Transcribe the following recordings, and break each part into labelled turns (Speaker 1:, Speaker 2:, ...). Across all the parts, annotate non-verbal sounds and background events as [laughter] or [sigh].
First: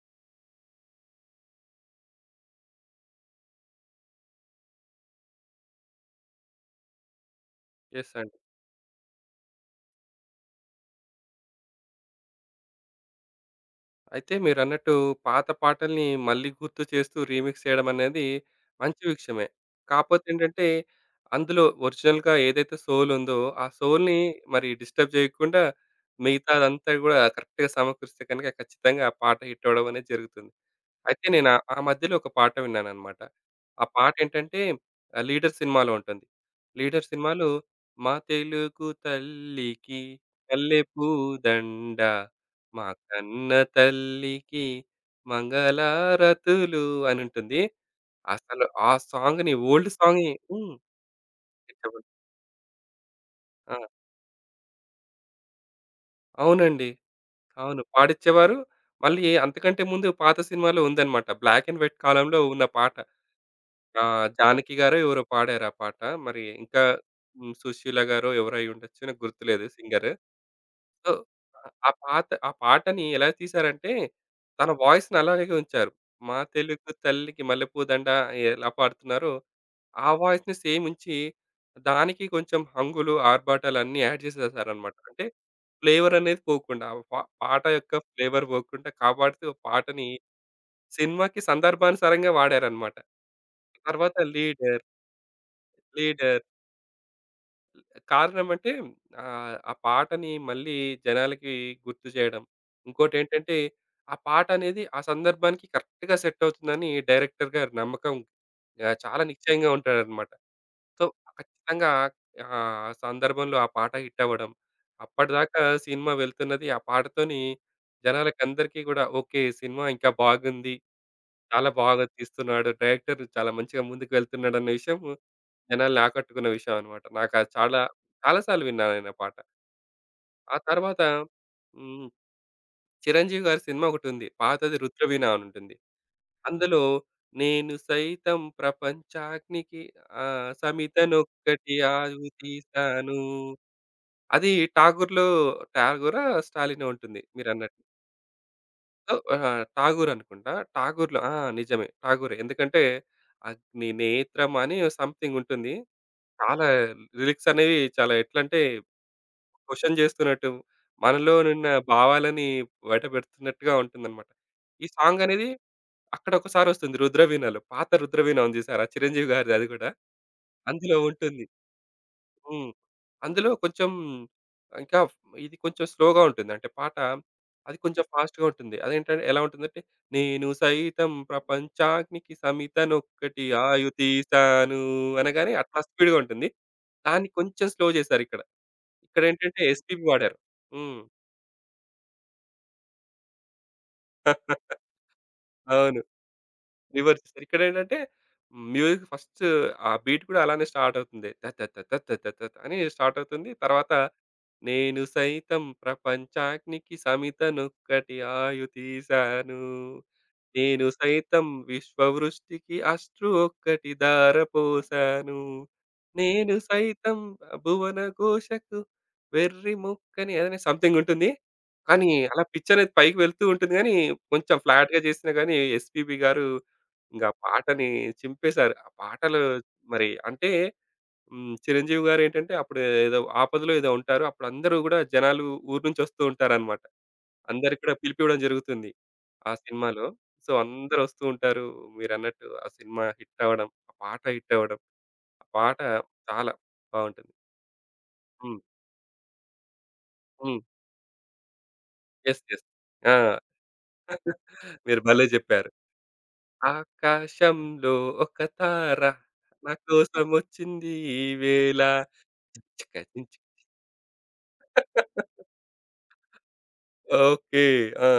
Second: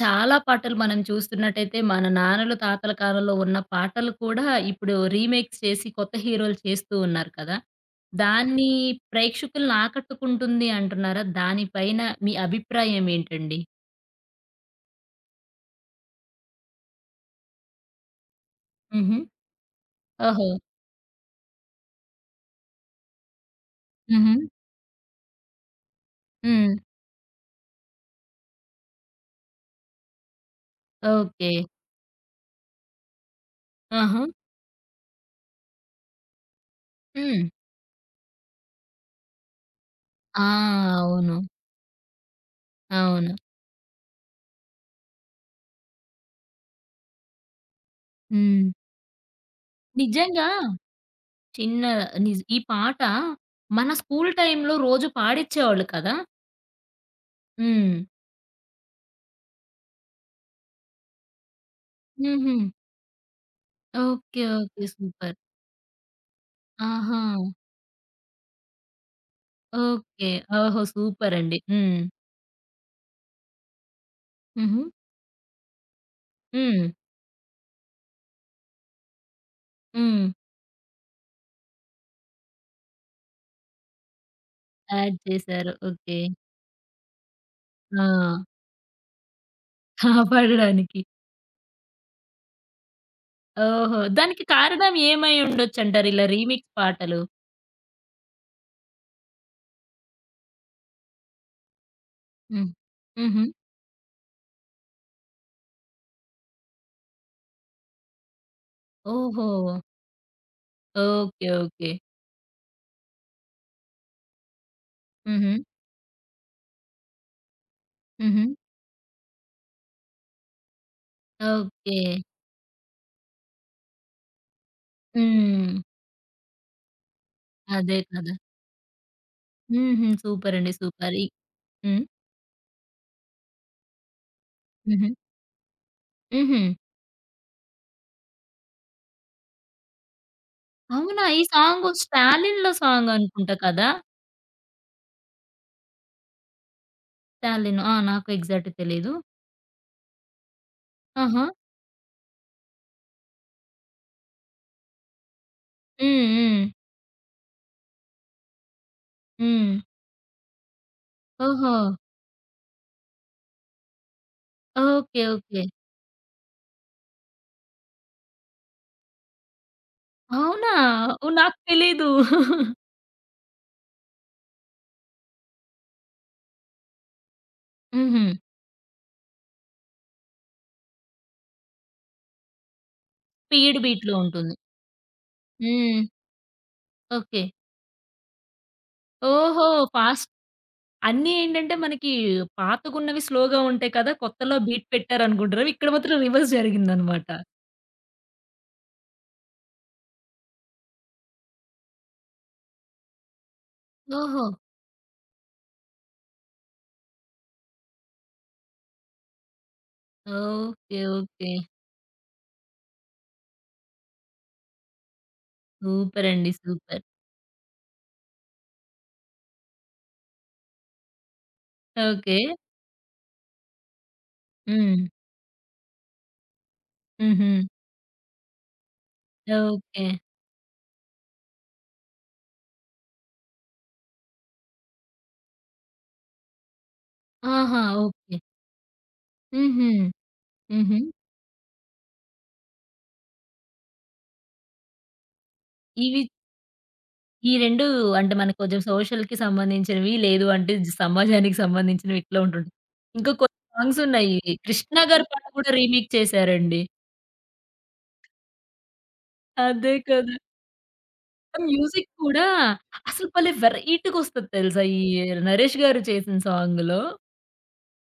Speaker 1: చాలా పాటలు మనం చూస్తున్నట్టయితే మన నాన్నలు, తాతల కాలంలో ఉన్న పాటలు కూడా ఇప్పుడు రీమేక్స్ చేసి కొత్త హీరోలు చేస్తూ ఉన్నారు కదా!
Speaker 2: యెస్ అండి.
Speaker 1: దాన్ని ప్రేక్షకులను ఆకట్టుకుంటుంది అంటున్నారా? దానిపైన మీ అభిప్రాయం ఏంటండి?
Speaker 2: అయితే మీరన్నట్టు పాత పాటల్ని మళ్ళీ గుర్తు చేస్తూ రీమిక్స్ చేయడం అనేది మంచి
Speaker 1: హుహు.
Speaker 2: విషయమే. కాపోతే
Speaker 1: ఓహో!
Speaker 2: ఏంటంటే, అందులో ఒరిజినల్‌గా ఏదైతే సోల్ ఉందో, ఆ సోల్‌ని
Speaker 1: హుహు.
Speaker 2: మరి డిస్టర్బ్ చేయకుండా
Speaker 1: హ్మ్.
Speaker 2: మిగతాదంతా గూడా కరెక్ట్‌గా సమకూరిస్తే కనుక ఖచ్చితంగా ఆ పాట హిట్ అవ్వడం అనేది జరుగుతుంది. అయితే నేను
Speaker 1: ఓకే.
Speaker 2: ఆ ఆ మధ్యలో ఒక పాట విన్నాననమాట. ఆ పాట
Speaker 1: ఆహా!
Speaker 2: ఏంటంటే 'లీడర్' సినిమాలో ఉంటుంది. 'లీడర్'
Speaker 1: హ్మ్.
Speaker 2: సినిమాలో మా తెలుగు తల్లికి
Speaker 1: ఆ!
Speaker 2: పల్లె
Speaker 1: అవును.
Speaker 2: పూదండ, మా
Speaker 1: అవును.
Speaker 2: కన్న తల్లికి మంగళారతులు అనుంటుంది. అసలు
Speaker 1: హ్మ్.
Speaker 2: ఆ సాంగ్‌ని ఓల్డ్ సాంగ్‌ని
Speaker 1: నిజంగా చిన్న
Speaker 2: చెప్పండి.
Speaker 1: నిజ్ ఈ పాట
Speaker 2: ఆ!
Speaker 1: మన స్కూల్ టైమ్‌లో రోజు పాడిచ్చేవాళ్ళు కదా!
Speaker 2: అవునండి. అవును.
Speaker 1: హ్మ్.
Speaker 2: పాడిచ్చేవారు. మళ్ళీ అంతకంటే ముందు పాత సినిమాలో ఉందనమాట. బ్లాక్ అండ్ వైట్ కాలంలో
Speaker 1: హుహు.
Speaker 2: ఉన్న పాట. ఆ!
Speaker 1: ఓకే.
Speaker 2: 'జానకి'
Speaker 1: ఓకే.
Speaker 2: గారో ఎవరో
Speaker 1: సూపర్.
Speaker 2: పాడారు ఆ పాట. మరి ఇంకా
Speaker 1: ఆహా!
Speaker 2: 'సుశీల' గారో ఎవరో అయ్యుండొచ్చు. నాకు గుర్తులేదు సింగర్.
Speaker 1: ఓకే. ఓహో!
Speaker 2: సో,
Speaker 1: సూపరండి.
Speaker 2: ఆ
Speaker 1: హ్మ్.
Speaker 2: పాత ఆ పాటని ఎలా తీశారంటే, తన
Speaker 1: హుహు.
Speaker 2: వాయిస్‌ని అలాగే ఉంచారు. 'మా
Speaker 1: హ్మ్.
Speaker 2: తెలుగు తల్లికి మల్లెపూ దండ' ఎలా పాడుతున్నారో, ఆ
Speaker 1: హ్మ్.
Speaker 2: వాయిస్‌ని సేమ్ ఉంచి, దానికి కొంచెం హంగులు, ఆర్భాటాలు అన్నీ యాడ్ చేసేసారనమాట.
Speaker 1: యాడ్
Speaker 2: అంటే
Speaker 1: చేశారు.
Speaker 2: Flavour
Speaker 1: okay.
Speaker 2: అనేది పోకుండా, ఆ పా పాట యొక్క
Speaker 1: ఆ!
Speaker 2: ఫ్లేవర్ పోకుండా కాపాడుతూ పాటని
Speaker 1: కాపాడడానికి.
Speaker 2: సినిమాకి సందర్భానుసారంగా వాడారనమాట.
Speaker 1: ఓహో!
Speaker 2: తర్వాత
Speaker 1: దానికి కారణం ఏమై ఉండొచ్చంటారు ఇలా
Speaker 2: 'లీడర్'
Speaker 1: రీమిక్స్ పాటలు?
Speaker 2: కారణం అంటే ఆ పాటని మళ్ళీ జనాలకి గుర్తు చేయడం.
Speaker 1: హ్మ్. హుహు.
Speaker 2: ఇంకోటేంటంటే, ఆ పాటనేది ఆ సందర్భానికి కరెక్ట్‌గా సెట్ అవుతుందని డైరెక్టర్ గారి నమ్మకం చాలా
Speaker 1: ఓహో!
Speaker 2: నిశ్చయంగా ఉంటాడనమాట. So,
Speaker 1: okay. ఓకే.
Speaker 2: ఖచ్చితంగా సందర్భంలో ఆ పాట హిట్ అవ్వడం.
Speaker 1: హుహు.
Speaker 2: అప్పటిదాకా సినిమా వెళ్తున్నది ఆ పాటతోని
Speaker 1: హుహు.
Speaker 2: జనాలకందరికీ గూడా ఓకే. సినిమా ఇంకా బాగుంది. చాలా
Speaker 1: ఓకే.
Speaker 2: బాగా తీస్తున్నాడు. డైరెక్టర్ చాలా మంచిగా ముందుకు వెళ్తున్నాడన్న విషయం
Speaker 1: హ్మ్.
Speaker 2: జనాల్ని ఆకట్టుకున్న విషయం అనమాట. నాకది చాలా
Speaker 1: అదే కదా!
Speaker 2: చాలా సార్లు విన్నా నేను ఆ పాట.
Speaker 1: హుహు.
Speaker 2: ఆ
Speaker 1: సూపరండి.
Speaker 2: తర్వాత
Speaker 1: సూపర్. ఈ హ్మ్.
Speaker 2: హ్మ్. చిరంజీవి గారి సినిమా ఒకటుంది. పాతది
Speaker 1: హుహు.
Speaker 2: 'రుద్రవీణ' అని ఉంటుంది.
Speaker 1: హుహు.
Speaker 2: అందులో నేను సైతం ప్రపంచాగ్నికి ఆ
Speaker 1: అవునా! ఈ
Speaker 2: సమితనొక్కటి
Speaker 1: సాంగు
Speaker 2: ఆగు
Speaker 1: 'స్టాలిన్‌లో' సాంగ్
Speaker 2: తీశాను.
Speaker 1: అనుకుంటా కదా!
Speaker 2: అది 'ఠాగూర్‌లో' 'ఠాగూరా? స్టాలినో' ఉంటుంది మీరన్నట్టు.
Speaker 1: స్టాలిన్. ఆ! నాకు ఎగ్జాక్ట్
Speaker 2: సో,
Speaker 1: తెలీదు.
Speaker 2: ఆహా! 'ఠాగూర్' అనుకుంటా. 'ఠాగూర్‌లో' ఆ!
Speaker 1: ఆహా!
Speaker 2: నిజమే 'ఠాగూరే' ఎందుకంటే 'అగ్ని నేత్రం' అని సంథింగ్ ఉంటుంది.
Speaker 1: హ్మ్. హ్మ్.
Speaker 2: చాలా లిరిక్స్ అనేవి చాలా ఎట్లంటే
Speaker 1: హ్మ్.
Speaker 2: క్వెషన్ చేస్తున్నట్టు, మనలో ఉన్న
Speaker 1: ఓహో!
Speaker 2: భావాలని బయటపెడుతున్నట్టుగా ఉంటుందన్నమాట. ఈ
Speaker 1: ఓకే.
Speaker 2: సాంగ్ అనేది
Speaker 1: ఓకే.
Speaker 2: అక్కడొకసారొస్తుంది 'రుద్రవీణలో.' పాత 'రుద్రవీణ' ఉంది చూసారా? చిరంజీవి గారిది అది గూడా.
Speaker 1: అవునా!
Speaker 2: అందులో
Speaker 1: ఓహ్!
Speaker 2: ఉంటుంది.
Speaker 1: నాకు తెలీదు.
Speaker 2: హ్మ్. అందులో కొంచెం ఇంకా ఇది కొంచెం స్లోగా ఉంటుంది. అంటే పాట అది కొంచెం
Speaker 1: హుహు.
Speaker 2: ఫాస్ట్‌గా ఉంటుంది. అదేంటంటే ఎలా ఉంటుందంటే, నేను సైతం ప్రపంచాగ్నికి సమితనొక్కటి
Speaker 1: పీడ్ బీట్‌లో ఉంటుంది.
Speaker 2: ఆయుధీశాను అనగానే అట్లా
Speaker 1: హ్మ్.
Speaker 2: స్పీడ్‌గా ఉంటుంది. దాన్ని
Speaker 1: ఓకే.
Speaker 2: కొంచెం స్లో చేశారిక్కడ. ఇక్కడేంటంటే
Speaker 1: ఓహో!
Speaker 2: ఎస్‌పీబీ
Speaker 1: ఫాస్ట్
Speaker 2: వాడారు. హ్మ్.
Speaker 1: అన్నీ ఏంటంటే మనకి పాతగున్నవి స్లోగా ఉంటాయి కదా! కొత్తలో బీట్ పెట్టారనుకుంటారు. ఇక్కడ
Speaker 2: అవును.
Speaker 1: మాత్రం రివర్స్
Speaker 2: రివర్స్.
Speaker 1: జరిగిందనమాట.
Speaker 2: ఇక్కడేంటంటే మ్యూజిక్ ఫస్ట్ ఆ బీట్ కూడా అలానే స్టార్ట్ అవుతుంది. తత్ తత్ తత్ తత్ తత్ తత్ అని స్టార్ట్ అవుతుంది. తర్వాత
Speaker 1: ఓహో!
Speaker 2: నేను సైతం ప్రపంచాగ్నికి సమితనొక్కటి ఆయు తీశాను. నేను
Speaker 1: ఓకే.
Speaker 2: సైతం
Speaker 1: ఓకే.
Speaker 2: విశ్వవృష్టికి అశ్రు ఒక్కటి ధారపోశాను.
Speaker 1: సూపర్ అండి.
Speaker 2: నేను
Speaker 1: సూపర్.
Speaker 2: సైతం భువన ఘోషకు వెర్రి ముక్కని అనే సంథింగ్ ఉంటుంది. కానీ
Speaker 1: ఓకే.
Speaker 2: అలా పిచ్ అనేది పైకి వెళ్తూ ఉంటుంది గానీ, కొంచెం
Speaker 1: హ్మ్.
Speaker 2: ఫ్లాట్‌గా చేసినా గానీ ఎస్‌పీబీ గారు ఇంక ఆ
Speaker 1: హుహు.
Speaker 2: పాటని చింపేశారు. ఆ పాటలు
Speaker 1: ఓకే.
Speaker 2: మరి అంటే హ్మ్. చిరంజీవి గారేంటంటే అప్పుడు ఏదో ఆపదలో ఏదో ఉంటారు. అప్పుడు అందరూ గూడా జనాలు ఊరు నుంచి వస్తూ ఉంటారనమాట.
Speaker 1: ఆహా!
Speaker 2: అందరికి కూడా
Speaker 1: ఓకే.
Speaker 2: పిలిపివ్వడం జరుగుతుంది. ఆ
Speaker 1: హుహు.
Speaker 2: సినిమాలో. సో,
Speaker 1: హుహు.
Speaker 2: అందరూ వస్తూ ఉంటారు. మీరన్నట్టు ఆ సినిమా హిట్ అవ్వడం, ఆ పాట హిట్ అవ్వడం. ఆ పాట
Speaker 1: ఇవి
Speaker 2: చాలా బావుంటుంది.
Speaker 1: ఈ 2 అంటే మనకు
Speaker 2: హ్మ్.
Speaker 1: కొంచెం సోషల్‌కి సంబంధించినవి. లేదు
Speaker 2: హ్మ్.
Speaker 1: అంటే జ- సమాజానికి సంబంధించినవి ఇట్లా
Speaker 2: యెస్.
Speaker 1: ఉంటుంటాయి.
Speaker 2: ఆ!
Speaker 1: ఇంకా కొన్ని సాంగ్స్ ఉన్నాయి. కృష్ణ
Speaker 2: మీరు భలే
Speaker 1: గారి పాట
Speaker 2: జెప్పారు.
Speaker 1: కూడా రీమేక్ చేశారండి.
Speaker 2: ఆకాశంలో ఒక తార నా
Speaker 1: అదే కదా!
Speaker 2: కోసమొచ్చింది
Speaker 1: ఆ
Speaker 2: ఈవేళ
Speaker 1: మ్యూజిక్ కూడా అసలు భలే వెరైటీగొస్తది తెలుసా? ఈ 'నరేష్' గారు చేసిన సాంగ్‌లో.
Speaker 2: ఓకే. ఆ!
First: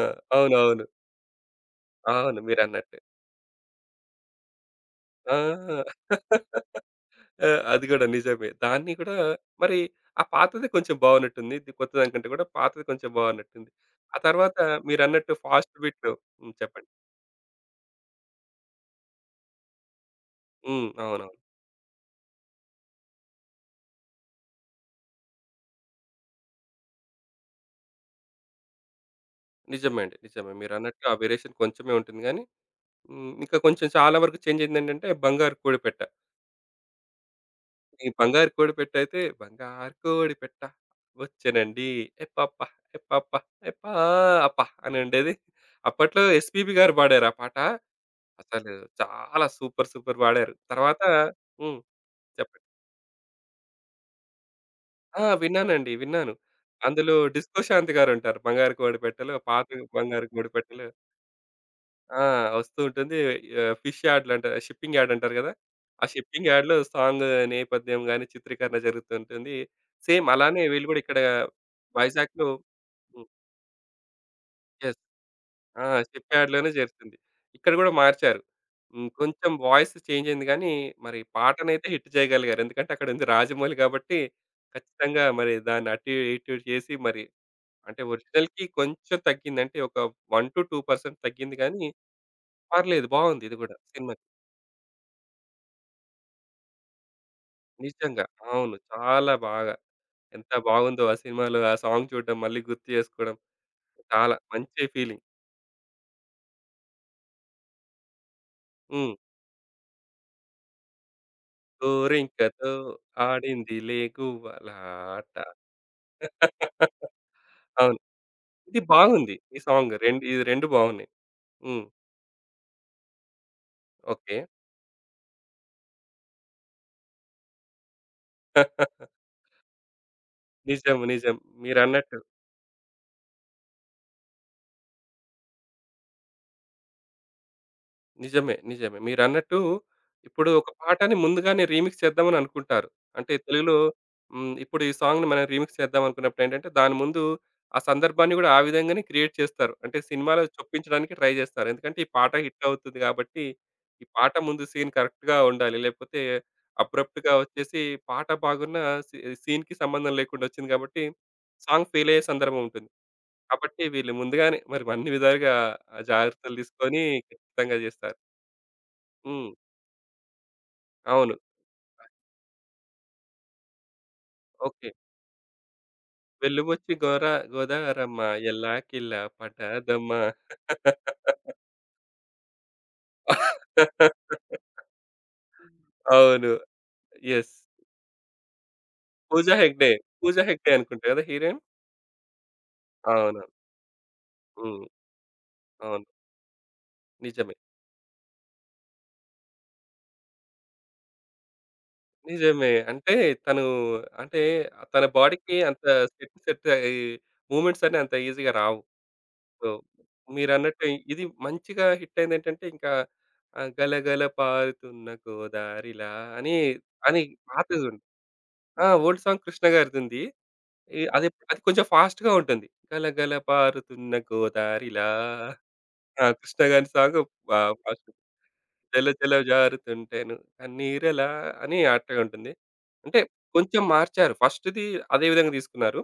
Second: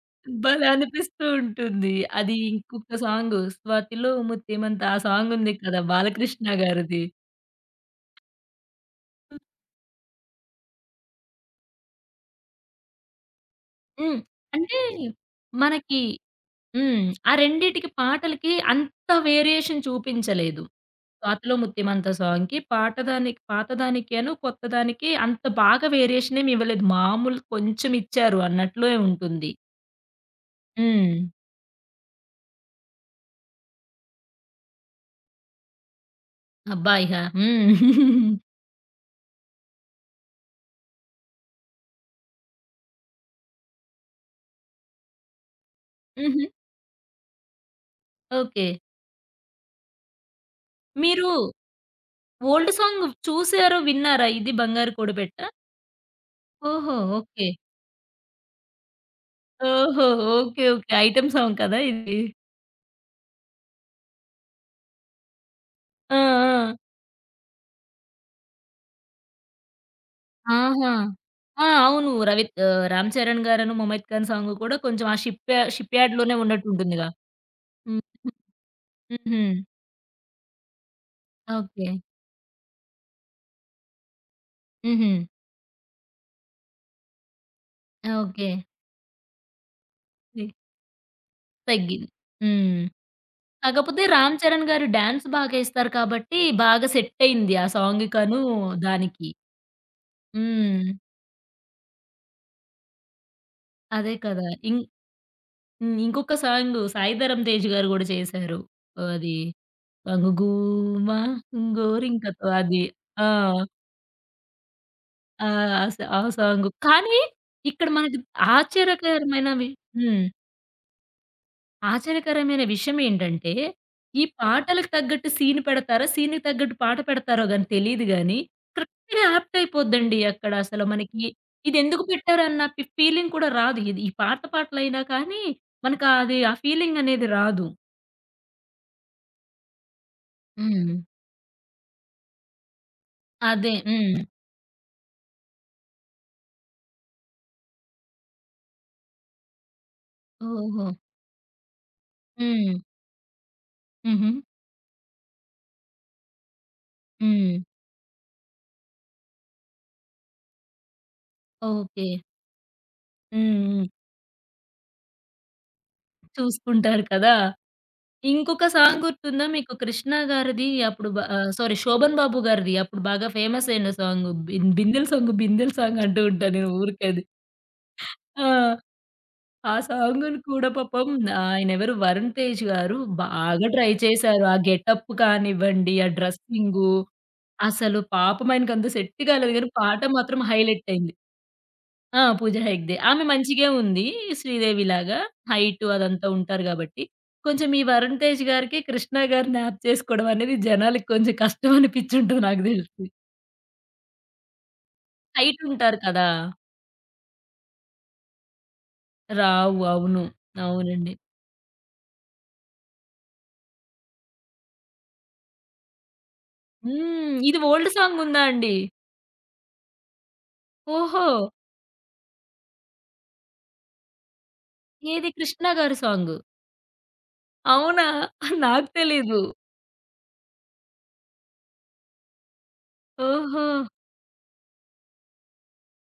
Speaker 1: భలే
Speaker 2: అవునవును.
Speaker 1: అనిపిస్తూ ఉంటుంది. అది
Speaker 2: అవును. మీరన్నట్టే.
Speaker 1: ఇంకొక సాంగ్ 'స్వాతిలో ముత్యమంత' ఆ సాంగ్ ఉంది కదా!
Speaker 2: ఆ!
Speaker 1: బాలకృష్ణ గారిది.
Speaker 2: ఆ! అది గూడా నిజమే. దాన్ని గూడా
Speaker 1: హ్మ్.
Speaker 2: మరి ఆ పాతది కొంచెం బావున్నట్టుంది. ఇది కొత్తదానికంటే గూడా పాతది కొంచెం బావున్నట్టుంది. ఆ
Speaker 1: హ్మ్.
Speaker 2: తర్వాత
Speaker 1: అంటే
Speaker 2: మీరన్నట్టు ఫాస్ట్
Speaker 1: మనకి
Speaker 2: బీట్‌లో హ్మ్. చెప్పండి.
Speaker 1: హ్మ్. ఆ రెండిటికి పాటలకి అంత వేరియేషన్ చూపించలేదు.
Speaker 2: హ్మ్. అవునవును.
Speaker 1: 'స్వాతిలో ముత్యమంత' సాంగ్‌కి పాటదానికి పాతదానికిను, కొత్తదానికి అంత బాగా వేరియేషన్ ఏమి ఇవ్వలేదు. మామూలు కొంచెం ఇచ్చారు అన్నట్లే ఉంటుంది.
Speaker 2: నిజమే అండి. నిజమే. మీరన్నట్టు ఆ
Speaker 1: హ్మ్.
Speaker 2: వేరియేషన్ కొంచెమే ఉంటుంది గానీ, హ్మ్. ఇంకా కొంచెం చాలా వరకు చేంజ్ అయిందేంటంటే 'బంగారు కూడపెట్ట.'
Speaker 1: అబ్బా! ఇహ
Speaker 2: ఈ
Speaker 1: హ్మ్.
Speaker 2: బంగారు కోడిపెట్ట అయితే బంగారు కోడిపెట్ట వచ్చెనండి ఎప్పప్ప ఎప్పప్ప ఎప్పా అప్ప అని ఉండేది. అప్పట్లో
Speaker 1: హుహు.
Speaker 2: ఎస్‌పీబీ గారు పాడారు ఆ పాట.
Speaker 1: ఓకే.
Speaker 2: అసలు చాలా సూపర్ సూపర్ పాడారు. తర్వాత
Speaker 1: మీరు
Speaker 2: హ్మ్. చెప్పండి.
Speaker 1: ఓల్డ్ సాంగ్ చూసారో, విన్నారా? 'ఇది బంగారు
Speaker 2: ఆ!
Speaker 1: కూడబెట్ట'?
Speaker 2: విన్నానండి. విన్నాను.
Speaker 1: ఓహో!
Speaker 2: అందులో
Speaker 1: ఓకే.
Speaker 2: డిస్కో శాంతి గారుంటారు. బంగారు కోడిపెట్టలో పాత
Speaker 1: ఓహో!
Speaker 2: బంగారు
Speaker 1: ఓకే.
Speaker 2: కోడిపెట్టలో
Speaker 1: ఓకే. ఐటెమ్ సాంగ్ కదా ఇది.
Speaker 2: ఆ! వస్తూ ఉంటుంది. ఫిష్ యాడ్‌లు అంటారు. షిప్పింగ్ యాడ్ అంటారు కదా! ఆ
Speaker 1: ఆ!
Speaker 2: షిప్పింగ్
Speaker 1: ఆ!
Speaker 2: యాడ్‌లో సాంగ్ నేపథ్యం గాని, చిత్రీకరణ జరుగుతుంటుంది. సేమ్ అలానే వీళ్ళు
Speaker 1: ఆహా!
Speaker 2: కూడా ఇక్కడ
Speaker 1: ఆ! అవును.
Speaker 2: వైజాగ్‌లో
Speaker 1: 'రామ్
Speaker 2: హ్మ్.
Speaker 1: చరణ్' గారును 'మొమైత్ ఖాన్' సాంగ్ కూడా
Speaker 2: యెస్.
Speaker 1: కొంచెం ఆ షిప్ యా
Speaker 2: ఆ!
Speaker 1: షిప్
Speaker 2: షిప్
Speaker 1: యార్డ్‌లోనే
Speaker 2: యాడ్‌లోనే
Speaker 1: ఉన్నట్టుంటుందిగా.
Speaker 2: జరుగుతుంది. ఇక్కడ కూడా
Speaker 1: హ్మ్.
Speaker 2: మార్చారు. హ్మ్.
Speaker 1: హుహు.
Speaker 2: కొంచెం వాయిస్ చేంజ్ అయింది గానీ, మరి పాటనైతే
Speaker 1: ఓకే.
Speaker 2: హిట్ చేయగలిగారు. ఎందుకంటే అక్కడుంది రాజమౌళి కాబట్టి,
Speaker 1: హుహు.
Speaker 2: ఖచ్చితంగా మరి దాన్ని అటు ఇటు చేసి మరి అంటే
Speaker 1: ఓకే.
Speaker 2: ఒరిజినల్‌కి కొంచెం తగ్గింది. అంటే ఒక
Speaker 1: హ్మ్.
Speaker 2: 1-2% తగ్గింది గానీ,
Speaker 1: తగ్గింది. హ్మ్.
Speaker 2: పర్లేదు బావుంది ఇది కూడా
Speaker 1: కాకపోతే
Speaker 2: సినిమా.
Speaker 1: 'రామ్ చరణ్' గారు డాన్స్ బాగా ఏస్తారు కాబట్టి బాగా సెట్టయింది ఆ
Speaker 2: నిజంగా.
Speaker 1: సాంగ్‌కను
Speaker 2: అవును.
Speaker 1: దానికి.
Speaker 2: చాలా బాగా. ఎంత
Speaker 1: హ్మ్.
Speaker 2: బాగుందో ఆ సినిమాలో ఆ సాంగ్ చూడడం, మళ్ళీ గుర్తు చేసుకోవడం.
Speaker 1: అదే
Speaker 2: చాలా
Speaker 1: కదా! ఇం
Speaker 2: మంచి ఫీలింగ్.
Speaker 1: హ్మ్. ఇంకొక సాంగు 'సాయి ధరమ్ తేజ్' గారు గూడా చేశారు.
Speaker 2: హ్మ్.
Speaker 1: అది సాంగ్ 'గూమా గోరింకతో'
Speaker 2: గోరింకతో
Speaker 1: అది. ఆ!
Speaker 2: ఆడిందిలే గువ్వలాట.
Speaker 1: ఆ! ఆ సాంగు. కానీ ఇక్కడ
Speaker 2: అవును.
Speaker 1: మనకి
Speaker 2: ఇది బాగుంది. ఈ
Speaker 1: ఆశ్చర్యకరమైనవి
Speaker 2: సాంగ్. రెండు
Speaker 1: హ్మ్.
Speaker 2: ఇది 2 బాగున్నాయి. హ్మ్.
Speaker 1: ఆశ్చర్యకరమైన విషయమేంటంటే, ఈ
Speaker 2: ఓకే.
Speaker 1: పాటలకు తగ్గట్టు సీన్ పెడతారా? సీన్‌కి తగ్గట్టు పాట పెడతారో గాని తెలీదు గానీ, కరెక్ట్‌గా
Speaker 2: [laughs]
Speaker 1: యాప్ట్ అయిపోద్దండి అక్కడ. అసలు
Speaker 2: నిజం.
Speaker 1: మనకి
Speaker 2: నిజం.
Speaker 1: ఇదెందుకు
Speaker 2: మీరన్నట్టు
Speaker 1: పెట్టారన్న ఫీలింగ్ కూడా రాదు. ఇది ఈ పాత పాటలైనా కానీ, మనకు అది ఆ ఫీలింగ్ అనేది రాదు.
Speaker 2: నిజమే. నిజమే. మీరన్నట్టు ఇప్పుడు ఒక
Speaker 1: హ్మ్.
Speaker 2: పాటని ముందుగానే రీమిక్స్ చేద్దామని అనుకుంటారు. అంటే
Speaker 1: అదే.
Speaker 2: తెలుగులో
Speaker 1: హ్మ్.
Speaker 2: హ్మ్. ఇప్పుడు ఈ సాంగ్‌ని మనం రీమిక్స్ చేద్దాం అనుకున్నప్పుడేంటంటే, దాని ముందు ఆ సందర్భాన్ని గూడా ఆ విధంగానే క్రియేట్ చేస్తారు. అంటే సినిమాలో
Speaker 1: ఓహో!
Speaker 2: చొప్పించడానికి ట్రై జేస్తారు. ఎందుకంటే ఈ పాట హిట్
Speaker 1: హ్మ్.
Speaker 2: అవుతుంది గాబట్టి, ఈ
Speaker 1: హుహు.
Speaker 2: పాట ముందు సీన్ కరెక్ట్‌గా ఉండాలి. లేకపోతే అబ్రప్ట్‌గా
Speaker 1: హ్మ్.
Speaker 2: వచ్చేసి పాట బాగున్నా సీ సీన్‌కి సంబంధం లేకుండా వచ్చింది గాబట్టి, సాంగ్
Speaker 1: ఓకే.
Speaker 2: ఫెయిల్ అయ్యే సందర్భం ఉంటుంది.
Speaker 1: హ్మ్.
Speaker 2: కాబట్టి
Speaker 1: హ్మ్.
Speaker 2: వీళ్ళు ముందుగానే మరి అన్ని విధాలుగా ఆ జాగ్రత్తలు తీసుకొని
Speaker 1: చూసుకుంటారు కదా!
Speaker 2: ఖచ్చితంగా జేస్తారు.
Speaker 1: ఇంకొక సాంగ్ గుర్తుందా
Speaker 2: హ్మ్.
Speaker 1: మీకు? 'కృష్ణ' గారిది అప్పుడు
Speaker 2: అవును.
Speaker 1: సారీ 'శోభన్ బాబు' గారిది అప్పుడు బాగా ఫేమస్ అయిన సాంగ్.
Speaker 2: ఓకే.
Speaker 1: 'బిందెల సాంగు బిందెల సాంగ్' అంటూ ఉంటా నేను
Speaker 2: "వెలుబుచ్చి
Speaker 1: ఊరికే అది.
Speaker 2: గోర గోదారమ్మ
Speaker 1: ఆ!
Speaker 2: ఎల్లాకిల్ల
Speaker 1: ఆ
Speaker 2: పటాదమ్మ."
Speaker 1: సాంగుని కూడా పాపం ఆయనెవరు 'వరుణ్ తేజ్' గారు బాగా ట్రై చేశారు. ఆ గెటప్ కానివ్వండి, ఆ
Speaker 2: అవును.
Speaker 1: Dressing
Speaker 2: yes.
Speaker 1: అసలు పాపం ఆయనకంత సెట్ కాలేదు
Speaker 2: 'పూజా
Speaker 1: గానీ
Speaker 2: హెగ్డే.'
Speaker 1: పాట మాత్రం
Speaker 2: 'పూజా హెగ్డే'
Speaker 1: హైలైట్
Speaker 2: అనుకుంటా
Speaker 1: అయింది.
Speaker 2: కదా హీరోయిన్?
Speaker 1: ఆ! 'పూజ హెగ్డే.' ఆమె
Speaker 2: అవును.
Speaker 1: మంచిగే ఉంది.
Speaker 2: హ్మ్.
Speaker 1: శ్రీదేవిలాగా హైట్
Speaker 2: అవును.
Speaker 1: అదంతా ఉంటారు గాబట్టి.
Speaker 2: నిజమే.
Speaker 1: కొంచెం ఈ 'వరుణ్ తేజ్' గారికి 'కృష్ణ' గారిని మ్యాప్ చేసుకోవడం అనేది జనాలకి కొంచెం కష్టం అనిపిచ్చుంటది నాకు
Speaker 2: నిజమే.
Speaker 1: దెలిసి.
Speaker 2: అంటే తను అంటే తన బాడీకి
Speaker 1: హైట్
Speaker 2: అంత
Speaker 1: ఉంటారు కదా!
Speaker 2: సెట్ సెట్ అయ్యి మూవ్‌మెంట్స్ అన్నీ అంత ఈజీగా రావు. సో,
Speaker 1: రావు. అవును.
Speaker 2: మీరన్నట్టు
Speaker 1: అవునండి.
Speaker 2: ఇది మంచిగా హిట్ అయిందేంటంటే ఇంకా 'గలగల పారుతున్న గోదారిలా' అని అని
Speaker 1: హ్మ్. ఇది ఓల్డ్
Speaker 2: పాతదుంది.
Speaker 1: సాంగ్ ఉందా అండి?
Speaker 2: ఆ! ఓల్డ్ సాంగ్ కృష్ణ గారిదుంది. ఈ
Speaker 1: ఓహో!
Speaker 2: అది అది కొంచెం ఫాస్ట్‌గా ఉంటుంది. 'గలగల పారుతున్న గోదారిలా'
Speaker 1: ఏది 'కృష్ణ' గారి
Speaker 2: ఆ!
Speaker 1: సాంగు.
Speaker 2: కృష్ణ గారి సాంగ్
Speaker 1: అవునా?
Speaker 2: ఫస్ట్
Speaker 1: నాకు
Speaker 2: 'జల జల
Speaker 1: తెలీదు.
Speaker 2: జారుతుంటేను కన్నీరలా' అని అట్టగా ఉంటుంది. అంటే
Speaker 1: ఓహో!
Speaker 2: కొంచెం మార్చారు. ఫస్ట్‌ది అదే విధంగా తీసుకున్నారు.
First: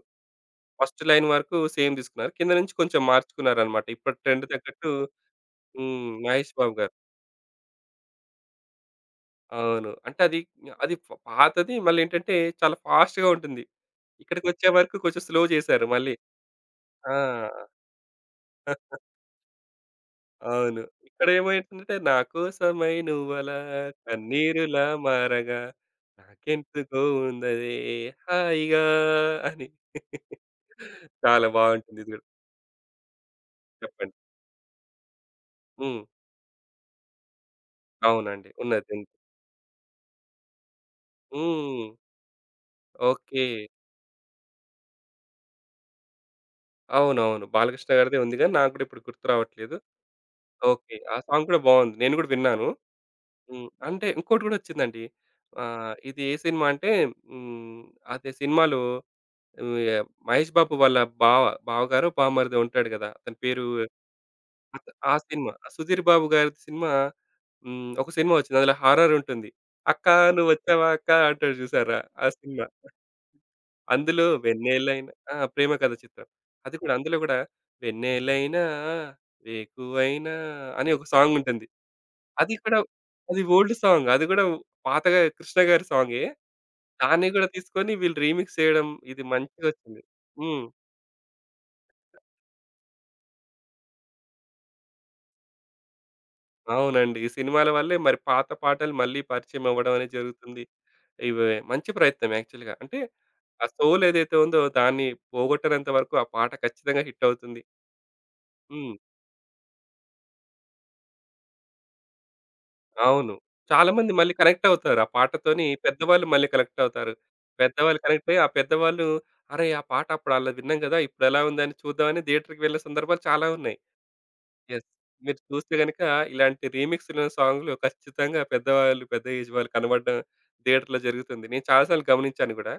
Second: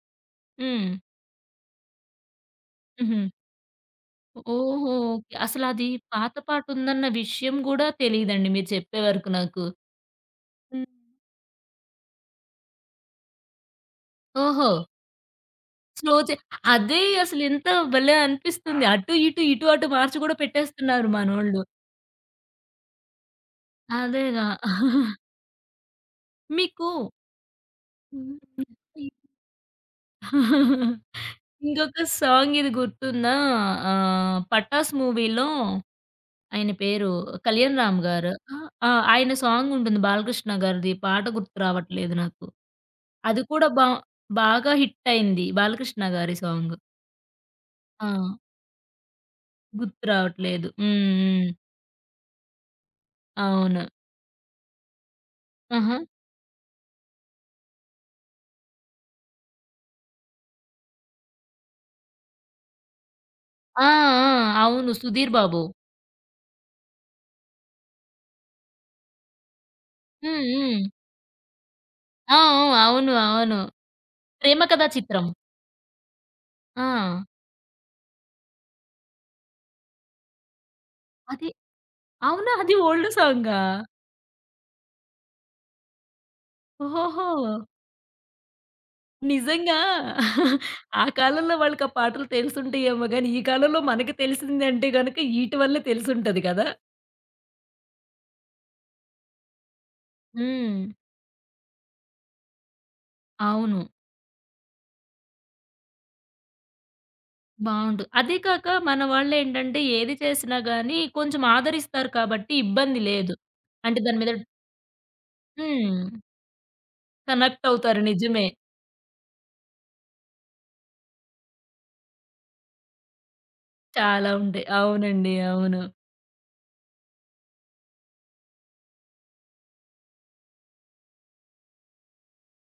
Speaker 1: హ్మ్.
Speaker 2: ఫస్ట్ లైన్ వరకు సేమ్ తీసుకున్నారు. కింద నుంచి కొంచెం
Speaker 1: హుహు.
Speaker 2: మార్చుకున్నారన్నమాట. ఇప్పటి ట్రెండ్
Speaker 1: ఓహో!
Speaker 2: తగ్గట్టు
Speaker 1: ఓకే. అసలది
Speaker 2: హ్మ్.
Speaker 1: పాత
Speaker 2: 'మహేష్ బాబు' గారు.
Speaker 1: పాటుందన్న విషయం గూడా తెలీదండి మీరు చెప్పే వరకు నాకు.
Speaker 2: అవును. అంటే అది
Speaker 1: హ్మ్.
Speaker 2: అది పాతది మళ్ళేంటంటే చాలా ఫాస్ట్‌గా ఉంటుంది. ఇక్కడికొచ్చే
Speaker 1: ఓహో!
Speaker 2: వరకు కొంచెం స్లో చేశారు మళ్ళీ.
Speaker 1: స్లో చే అదే
Speaker 2: ఆ!
Speaker 1: అసలు ఎంత భలే అనిపిస్తుంది.
Speaker 2: [laughs]
Speaker 1: అటు ఇటు, ఇటు అటు మార్చి కూడా
Speaker 2: అవును.
Speaker 1: పెట్టేస్తున్నారు
Speaker 2: ఇక్కడేమో
Speaker 1: మనోళ్ళు.
Speaker 2: ఏంటంటే నా కోసమై నువ్వలా
Speaker 1: అదేగా.
Speaker 2: కన్నీరులా మారగా
Speaker 1: మీకు
Speaker 2: నాకెందుకో ఉందదే హాయిగా అని. [laughs] చాలా బావుంటుంది
Speaker 1: ఇంకొక
Speaker 2: ఇది గూడా.
Speaker 1: సాంగ్ ఇది గుర్తుందా?
Speaker 2: చెప్పండి.
Speaker 1: 'పటాస్' మూవీలో
Speaker 2: హ్మ్.
Speaker 1: ఆయన పేరు కళ్యాణ్ రామ్ గారు.
Speaker 2: అవునండి.
Speaker 1: ఆ!
Speaker 2: ఉన్నది.
Speaker 1: ఆ!
Speaker 2: ఉంది.
Speaker 1: ఆయన సాంగ్ ఉంటుంది బాలకృష్ణ గారిది. పాట గుర్తు
Speaker 2: హ్మ్.
Speaker 1: రావట్లేదు నాకు. అది
Speaker 2: ఓకే.
Speaker 1: కూడా బాగా హిట్ అయింది. బాలకృష్ణ గారి సాంగ్.
Speaker 2: అవునవును. బాలకృష్ణ
Speaker 1: ఆ!
Speaker 2: గారిదే ఉంది గానీ నాకు గూడా ఇప్పుడు గుర్తు రావట్లేదు.
Speaker 1: గుర్తు రావట్లేదు.
Speaker 2: ఓకే.
Speaker 1: హ్మ్.
Speaker 2: ఆ సాంగ్
Speaker 1: హ్మ్.
Speaker 2: కూడా బావుంది. నేను గూడా విన్నాను. హ్మ్.
Speaker 1: అవును.
Speaker 2: అంటే ఇంకోటి గూడా వచ్చిందండి.
Speaker 1: ఆహా!
Speaker 2: ఇది ఏ సినిమా అంటే హ్మ్, అదే సినిమాలో ఆహ్, య 'మహేష్ బాబు' వాళ్ళ బావ బావగారో, బావమరిదో ఉంటాడు గదా! అతని పేరు
Speaker 1: ఆ! ఆ!
Speaker 2: అత
Speaker 1: అవును.
Speaker 2: ఆ
Speaker 1: 'సుధీర్
Speaker 2: సినిమా
Speaker 1: బాబు.'
Speaker 2: ఆ 'సుధీర్ బాబు' గారి సినిమా హ్మ్, ఒక సినిమా వచ్చింది. అందులో హారర్ ఉంటుంది. అక్కా
Speaker 1: హ్మ్. హ్మ్.
Speaker 2: నువ్వొచ్చావా అక్కా అంటాడు చూసారా? ఆ
Speaker 1: ఆ! ఆ!
Speaker 2: సినిమా.
Speaker 1: అవును. అవును.
Speaker 2: అందులో
Speaker 1: 'ప్రేమ కథా
Speaker 2: వెన్నెలైనా
Speaker 1: చిత్రం.'
Speaker 2: ఆ! 'ప్రేమ కథ చిత్రం.' అది కూడా
Speaker 1: ఆ!
Speaker 2: అందులో గూడా వెన్నెలైనా వేకువైనా అని ఒక సాంగ్
Speaker 1: అది
Speaker 2: ఉంటుంది.
Speaker 1: అవునా!
Speaker 2: అది
Speaker 1: అది
Speaker 2: కూడా
Speaker 1: ఓల్డ్
Speaker 2: అది
Speaker 1: సాంగా?
Speaker 2: Old song. అది గూడా పాతగా కృష్ణ గారి సాంగే. దాన్ని
Speaker 1: ఓహోహో!
Speaker 2: గూడా తీసుకొని వీళ్ళు రీమిక్స్ చేయడం ఇది
Speaker 1: నిజంగా
Speaker 2: మంచిగొచ్చింది. హ్మ్.
Speaker 1: ఆ కాలంలో వాళ్ళకి ఆ పాటలు తెలిసుంటాయేమో గాని, ఈ కాలంలో మనకి తెలిసిందంటే గనక ఈటి వల్లే తెలిసుంటది కదా!
Speaker 2: అవునండి. ఈ సినిమాల వల్లే మరి పాత పాటలు మళ్ళీ పరిచయం అవ్వడం అనేది జరుగుతుంది.
Speaker 1: హ్మ్.
Speaker 2: ఇవి మంచి ప్రయత్నం యాక్చువల్‌గా. అంటే ఆ
Speaker 1: అవును.
Speaker 2: సోల్ ఏదైతే ఉందో దాన్ని పోగొట్టనంత వరకు ఆ పాట ఖచ్చితంగా హిట్ అవుతుంది.
Speaker 1: బావుండు. అదే కాక
Speaker 2: హ్మ్.
Speaker 1: మన వాళ్ళేంటంటే ఏది చేసినా గాని కొంచెం ఆదరిస్తారు కాబట్టి ఇబ్బంది
Speaker 2: అవును.
Speaker 1: లేదు. అంటే
Speaker 2: చాలామంది
Speaker 1: దాని మీద
Speaker 2: మళ్ళీ కనెక్ట్ అవుతారు. ఆ పాటతోని
Speaker 1: హ్మ్.
Speaker 2: పెద్దవాళ్ళు మళ్ళీ కనెక్ట్ అవుతారు.
Speaker 1: కనెక్ట్
Speaker 2: పెద్దవాళ్ళు
Speaker 1: అవుతారు.
Speaker 2: కనెక్ట్ అయ్యి,
Speaker 1: నిజమే.
Speaker 2: ఆ పెద్దవాళ్ళు అరె! ఆ పాట అప్పుడు అలా విన్నాం గదా! ఇప్పుడెలా ఉందని చూద్దామని థియేటర్‌కి వెళ్ళే సందర్భాలు చాలా ఉన్నాయి.
Speaker 1: చాలా ఉంటాయి.
Speaker 2: యెస్.
Speaker 1: అవునండి.
Speaker 2: మీరు చూస్తే
Speaker 1: అవును.
Speaker 2: గనుక ఇలాంటి రీమిక్స్‌లు సాంగ్‌లు ఖచ్చితంగా పెద్దవాళ్ళు, పెద్ద ఏజ్ వాళ్ళు కనబడడం థియేటర్‌లో జరుగుతుంది. నేను చాలా సార్లు గమనించాను గూడా.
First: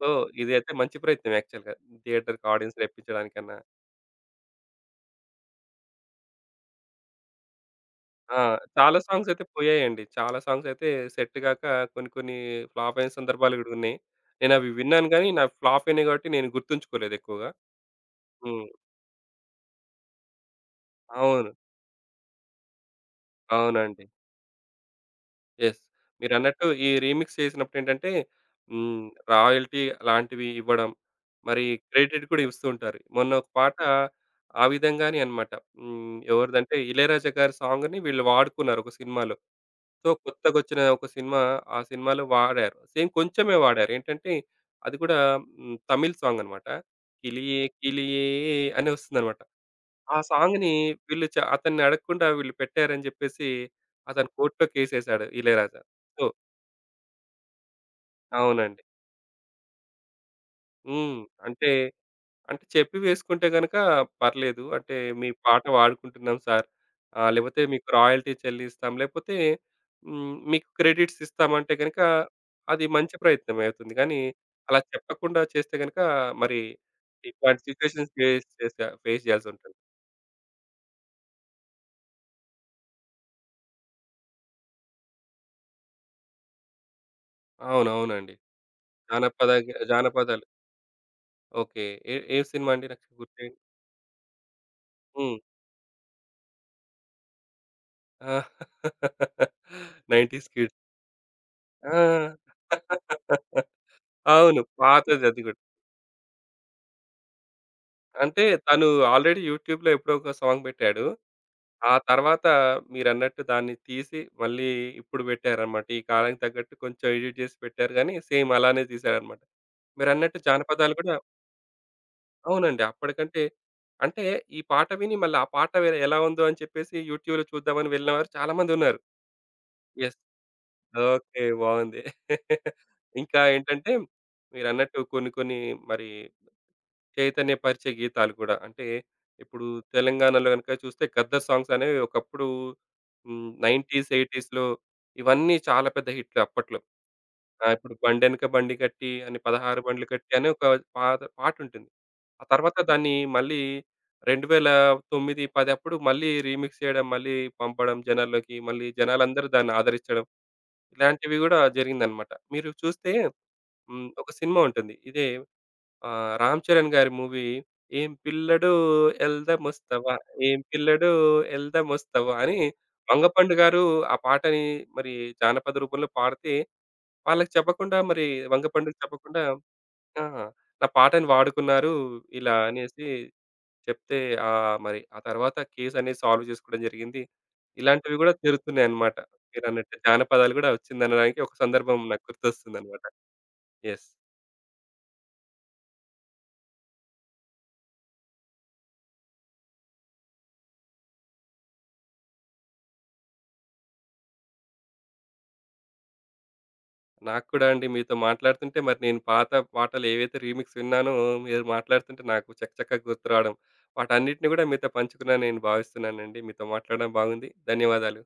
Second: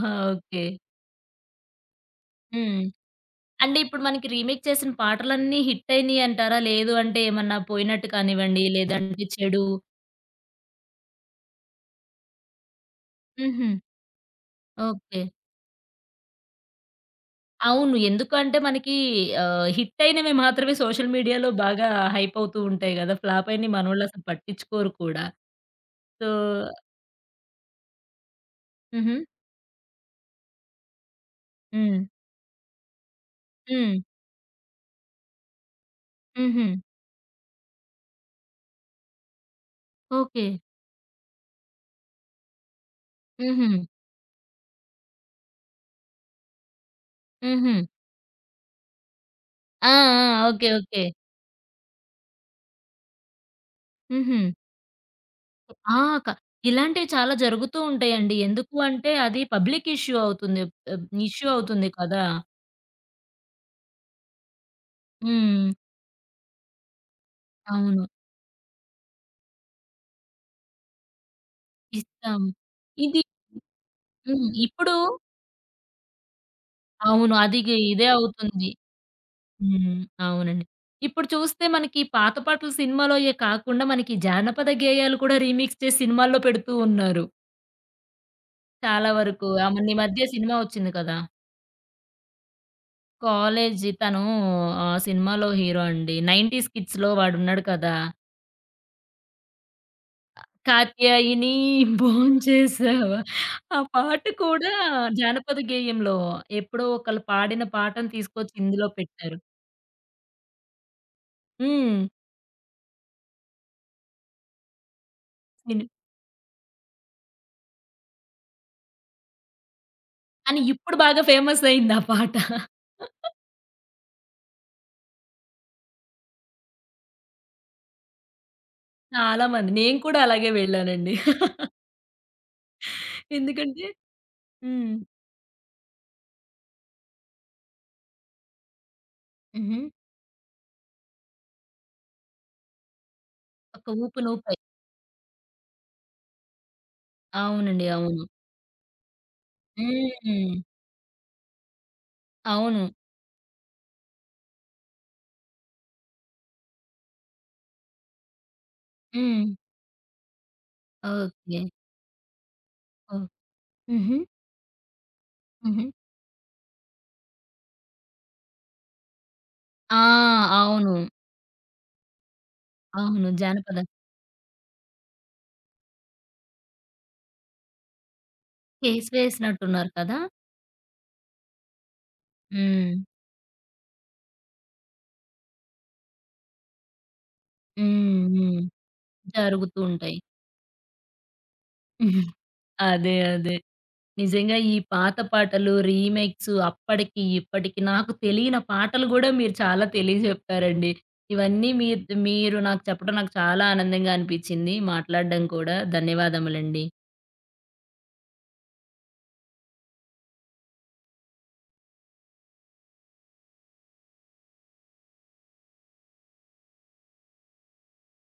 Speaker 2: So,
Speaker 1: okay.
Speaker 2: ఇదైతే మంచి ప్రయత్నం యాక్చువల్‌గా. థియేటర్‌కి
Speaker 1: హ్మ్.
Speaker 2: ఆడియన్స్‌ని రప్పించడానికన్నా.
Speaker 1: అంటే ఇప్పుడు మనకి రీమేక్ చేసిన పాటలన్నీ హిట్ అయినియి అంటారా? లేదు అంటే ఏమన్నా పోయినట్టు
Speaker 2: ఆ!
Speaker 1: కానివ్వండి,
Speaker 2: చాలా
Speaker 1: లేదంటే
Speaker 2: సాంగ్స్ అయితే
Speaker 1: చెడు
Speaker 2: పోయాయండి. చాలా సాంగ్స్ అయితే సెట్ గాక కొన్ని కొన్ని ఫ్లాప్ అయిన సందర్భాలు
Speaker 1: హుహు.
Speaker 2: గూడా ఉన్నాయి. నేనవి విన్నాను
Speaker 1: ఓకే.
Speaker 2: గానీ, నాకు ఫ్లాప్ అయినాయి గాబట్టి నేను గుర్తుంచుకోలేదు ఎక్కువగా.
Speaker 1: అవును. ఎందుకంటే
Speaker 2: హ్మ్.
Speaker 1: మనకి హిట్ అయినవి మాత్రమే సోషల్
Speaker 2: అవును.
Speaker 1: మీడియాలో బాగా హైప్ అవుతూ ఉంటాయి గదా! ఫ్లాప్ అయినయి మనోళ్ళు
Speaker 2: అవునండి.
Speaker 1: అసలు పట్టించుకోరు కూడా.
Speaker 2: యెస్.
Speaker 1: సో
Speaker 2: మీరన్నట్టు ఈ రీమిక్స్ చేసినప్పుడేంటంటే హ్మ్.
Speaker 1: హుహు.
Speaker 2: రాయల్టీ లాంటివి ఇవ్వడం, మరి
Speaker 1: హ్మ్.
Speaker 2: క్రెడిట్ గూడా ఇస్తూ ఉంటారు. మొన్న ఒక పాట
Speaker 1: హ్మ్.
Speaker 2: ఆ విధంగానే అన్నమాట. హ్మ్.
Speaker 1: హుహు.
Speaker 2: ఎవరిదంటే 'ఇళయరాజా' గారి సాంగ్‌ని వీళ్ళు వాడుకున్నారు ఒక సినిమాలో. So,
Speaker 1: okay.
Speaker 2: కొత్తగొచ్చిన ఒక సినిమా, ఆ సినిమాలో వాడారు. సేమ్ కొంచెమే
Speaker 1: హుహు.
Speaker 2: వాడారు. ఏంటంటే, అది కూడా హ్మ్, తమిళ్ సాంగనమాట. 'కిలియే
Speaker 1: హుహు.
Speaker 2: కిలియే' అని వస్తుందనమాట.
Speaker 1: ఆ!
Speaker 2: ఆ
Speaker 1: ఆ! ఓకే.
Speaker 2: సాంగ్‌ని
Speaker 1: ఓకే.
Speaker 2: వీళ్ళు అతన్ని అడగకుండా వీళ్ళు పెట్టారని జెప్పేసి, అతను
Speaker 1: హుహు.
Speaker 2: కోర్ట్‌లో కేసేశాడు ఇళయరాజా.
Speaker 1: ఆ!
Speaker 2: సో
Speaker 1: క ఇలాంటివి చాలా జరుగుతూ ఉంటాయండి. ఎందుకు
Speaker 2: అవునండి.
Speaker 1: అంటే అది పబ్లిక్ ఇష్యూ అవుతుంది. ఆహ్,
Speaker 2: హ్మ్.
Speaker 1: ఇష్యూ
Speaker 2: అంటే
Speaker 1: అవుతుంది కదా!
Speaker 2: అంటే చెప్పి వేసుకుంటే గనక పర్లేదు. అంటే, "మీ పాట
Speaker 1: హ్మ్.
Speaker 2: వాడుకుంటున్నాం సార్. లేపోతే మీకు
Speaker 1: అవును.
Speaker 2: రాయల్టీ చెల్లిస్తాం. లేపోతే హ్మ్, మీకు క్రెడిట్స్ ఇస్తాం" అంటే గనక
Speaker 1: ఇస్తాం.
Speaker 2: అది మంచి
Speaker 1: ఇది
Speaker 2: ప్రయత్నమే అవుతుంది. కానీ
Speaker 1: హ్మ్.
Speaker 2: అలా
Speaker 1: ఇప్పుడు
Speaker 2: చెప్పకుండా చేస్తే గనక మరి
Speaker 1: అవును. అది
Speaker 2: ఇట్లాంటి
Speaker 1: గి ఇదే
Speaker 2: సిట్యుయేషన్స్
Speaker 1: అవుతుంది.
Speaker 2: ఫేస్ చేయాల్సుంటది.
Speaker 1: హ్మ్. అవునండి. ఇప్పుడు చూస్తే మనకి పాత పాటలు సినిమాలోయే కాకుండా మనకి జానపద గేయాలు కూడా రీమిక్స్ చేసి సినిమాల్లో పెడుతూ ఉన్నారు.
Speaker 2: అవునవునండి.
Speaker 1: చాలా వరకు. ఆ! మొన్న ఈ మధ్య
Speaker 2: జానపదాలు.
Speaker 1: సినిమా వచ్చింది కదా!
Speaker 2: ఓకే. ఏ ఏ సినిమా అండి నాకు గుర్తు
Speaker 1: కాలేజీ తను ఆ
Speaker 2: హ్మ్.
Speaker 1: సినిమాలో హీరో అండి. 90స్ కిడ్స్‌లో వాడున్నాడు కదా!
Speaker 2: ఆ! 'నైన్‌టీస్ కిడ్స్'
Speaker 1: కాత్యాయిని
Speaker 2: [laughs] ఆ!
Speaker 1: భోంచేసావా? ఆ పాట
Speaker 2: అవును.
Speaker 1: కూడా
Speaker 2: పాతది అది
Speaker 1: జానపద
Speaker 2: గూడా.
Speaker 1: గేయంలో ఎప్పుడో ఒకళ్ళు పాడిన పాటను
Speaker 2: అంటే
Speaker 1: తీసుకొచ్చి
Speaker 2: తను
Speaker 1: ఇందులో పెట్టారు.
Speaker 2: ఆల్రెడీ యూట్యూబ్‌లో ఎప్పుడో ఒక సాంగ్ పెట్టాడు. ఆ
Speaker 1: హ్మ్.
Speaker 2: తర్వాత మీరన్నట్టు దాన్ని తీసి మళ్ళీ ఇప్పుడు
Speaker 1: సిని
Speaker 2: పెట్టారన్నమాట. ఈ కాలానికి తగ్గట్టు కొంచెం ఎడిట్ చేసి పెట్టారు గానీ, సేమ్ అలానే తీశారన్నమాట. మీరన్నట్టు
Speaker 1: కానీ
Speaker 2: జానపదాలు
Speaker 1: ఇప్పుడు
Speaker 2: కూడా
Speaker 1: బాగా ఫేమస్ అయింది ఆ పాట.
Speaker 2: అవునండి. అప్పటికంటే అంటే ఈ పాట విని మళ్ళీ ఆ పాట వేరే ఎలా ఉందో అని చెప్పేసి యూట్యూబ్‌లో చూద్దామని వెళ్ళినవారు చాలా మందున్నారు.
Speaker 1: చాలా మంది. నేను
Speaker 2: యెస్.
Speaker 1: కూడా అలాగే వెళ్ళానండి.
Speaker 2: ఓకే. బాగుంది. [laughs] ఇంకా
Speaker 1: ఎందుకంటే
Speaker 2: ఏంటంటే
Speaker 1: హ్మ్.
Speaker 2: మీరన్నట్టు కొన్ని కొన్ని మరి చైతన్యపరిచే గీతాలు కూడా. అంటే ఇప్పుడు
Speaker 1: హుహు.
Speaker 2: తెలంగాణలో గనుక చూస్తే 'గద్దర్' సాంగ్స్ అనేవి ఒకప్పుడు హ్మ్,
Speaker 1: ఒక
Speaker 2: 90స్,
Speaker 1: ఊపు నువుపై.
Speaker 2: 80స్‌లో ఇవన్నీ చాలా పెద్ద హిట్లు అప్పట్లో. ఆ!
Speaker 1: అవునండి.
Speaker 2: ఇప్పుడు
Speaker 1: అవును.
Speaker 2: 'బండెనక బండి కట్టి' అని 16 బండ్లు కట్టి అని
Speaker 1: హ్మ్.
Speaker 2: ఒక పాత పాటుంటుంది. ఆ తర్వాత
Speaker 1: అవును.
Speaker 2: దాన్ని మళ్ళీ 2009, 10 అప్పుడు మళ్ళీ రీమిక్స్ చేయడం, మళ్ళీ పంపడం జనాల్లోకి. మళ్ళీ
Speaker 1: హ్మ్.
Speaker 2: జనాలందరూ దాన్ని ఆదరించడం. ఇలాంటివి గూడా
Speaker 1: ఓకే.
Speaker 2: జరిగిందనమాట. మీరు చూస్తే
Speaker 1: ఓహ్!
Speaker 2: హ్మ్,
Speaker 1: హుహు.
Speaker 2: ఒక సినిమా ఉంటుంది. ఇదే
Speaker 1: హుహు.
Speaker 2: ఆ! 'రామ్ చరణ్' గారి మూవీ 'ఏం పిల్లడో
Speaker 1: ఆ!
Speaker 2: ఎల్దామొస్తవా, 'ఏం
Speaker 1: అవును.
Speaker 2: పిల్లడో ఎల్దామొస్తవా' అని
Speaker 1: అవును.
Speaker 2: వంగపండు గారు
Speaker 1: జానపద.
Speaker 2: ఆ పాటని మరి జానపద రూపంలో పాడితే, వాళ్ళకి చెప్పకుండా మరి వంగపండుకి
Speaker 1: కేసు
Speaker 2: చెప్పకుండా
Speaker 1: వేసినట్టున్నారు కదా!
Speaker 2: ఆ! నా పాటని వాడుకున్నారు ఇలా
Speaker 1: హ్మ్.
Speaker 2: అనేసి చెప్తే మరి ఆ తర్వాత కేస్ అనేది సాల్వ్ చేసుకోవడం జరిగింది. ఇలాంటివి
Speaker 1: హ్మ్.
Speaker 2: కూడా
Speaker 1: హ్మ్.
Speaker 2: జరుగుతున్నాయన్నమాట.
Speaker 1: జరుగుతూ
Speaker 2: మీరన్నట్టు
Speaker 1: ఉంటాయి.
Speaker 2: జానపదాలు కూడా వచ్చిందనడానికి ఒక సందర్భం నాకు గుర్తొస్తుందన్నమాట.
Speaker 1: అదే. అదే.
Speaker 2: యెస్.
Speaker 1: నిజంగా ఈ పాత పాటలు, రీమేక్స్ అప్పటికి, ఇప్పటికి నాకు తెలియని పాటలు గూడా మీరు చాలా తెలియజెప్పారండి. ఇవన్నీ మీ మీరు నాకు చెప్పడం నాకు చాలా ఆనందంగా అనిపిచ్చింది. మాట్లాడడం కూడా. ధన్యవాదములండి.
Speaker 2: నాకు కూడా అండి మీతో మాట్లాడుతుంటే మరి నేను పాత పాటలు ఏవైతే రీమిక్స్ విన్నానో మీరు మాట్లాడుతుంటే నాకు చకచకా గుర్తురావడం వాటన్నిటిని కూడా మీతో పంచుకున్నాను నేను భావిస్తున్నానండి. మీతో మాట్లాడడం బాగుంది. ధన్యవాదాలు.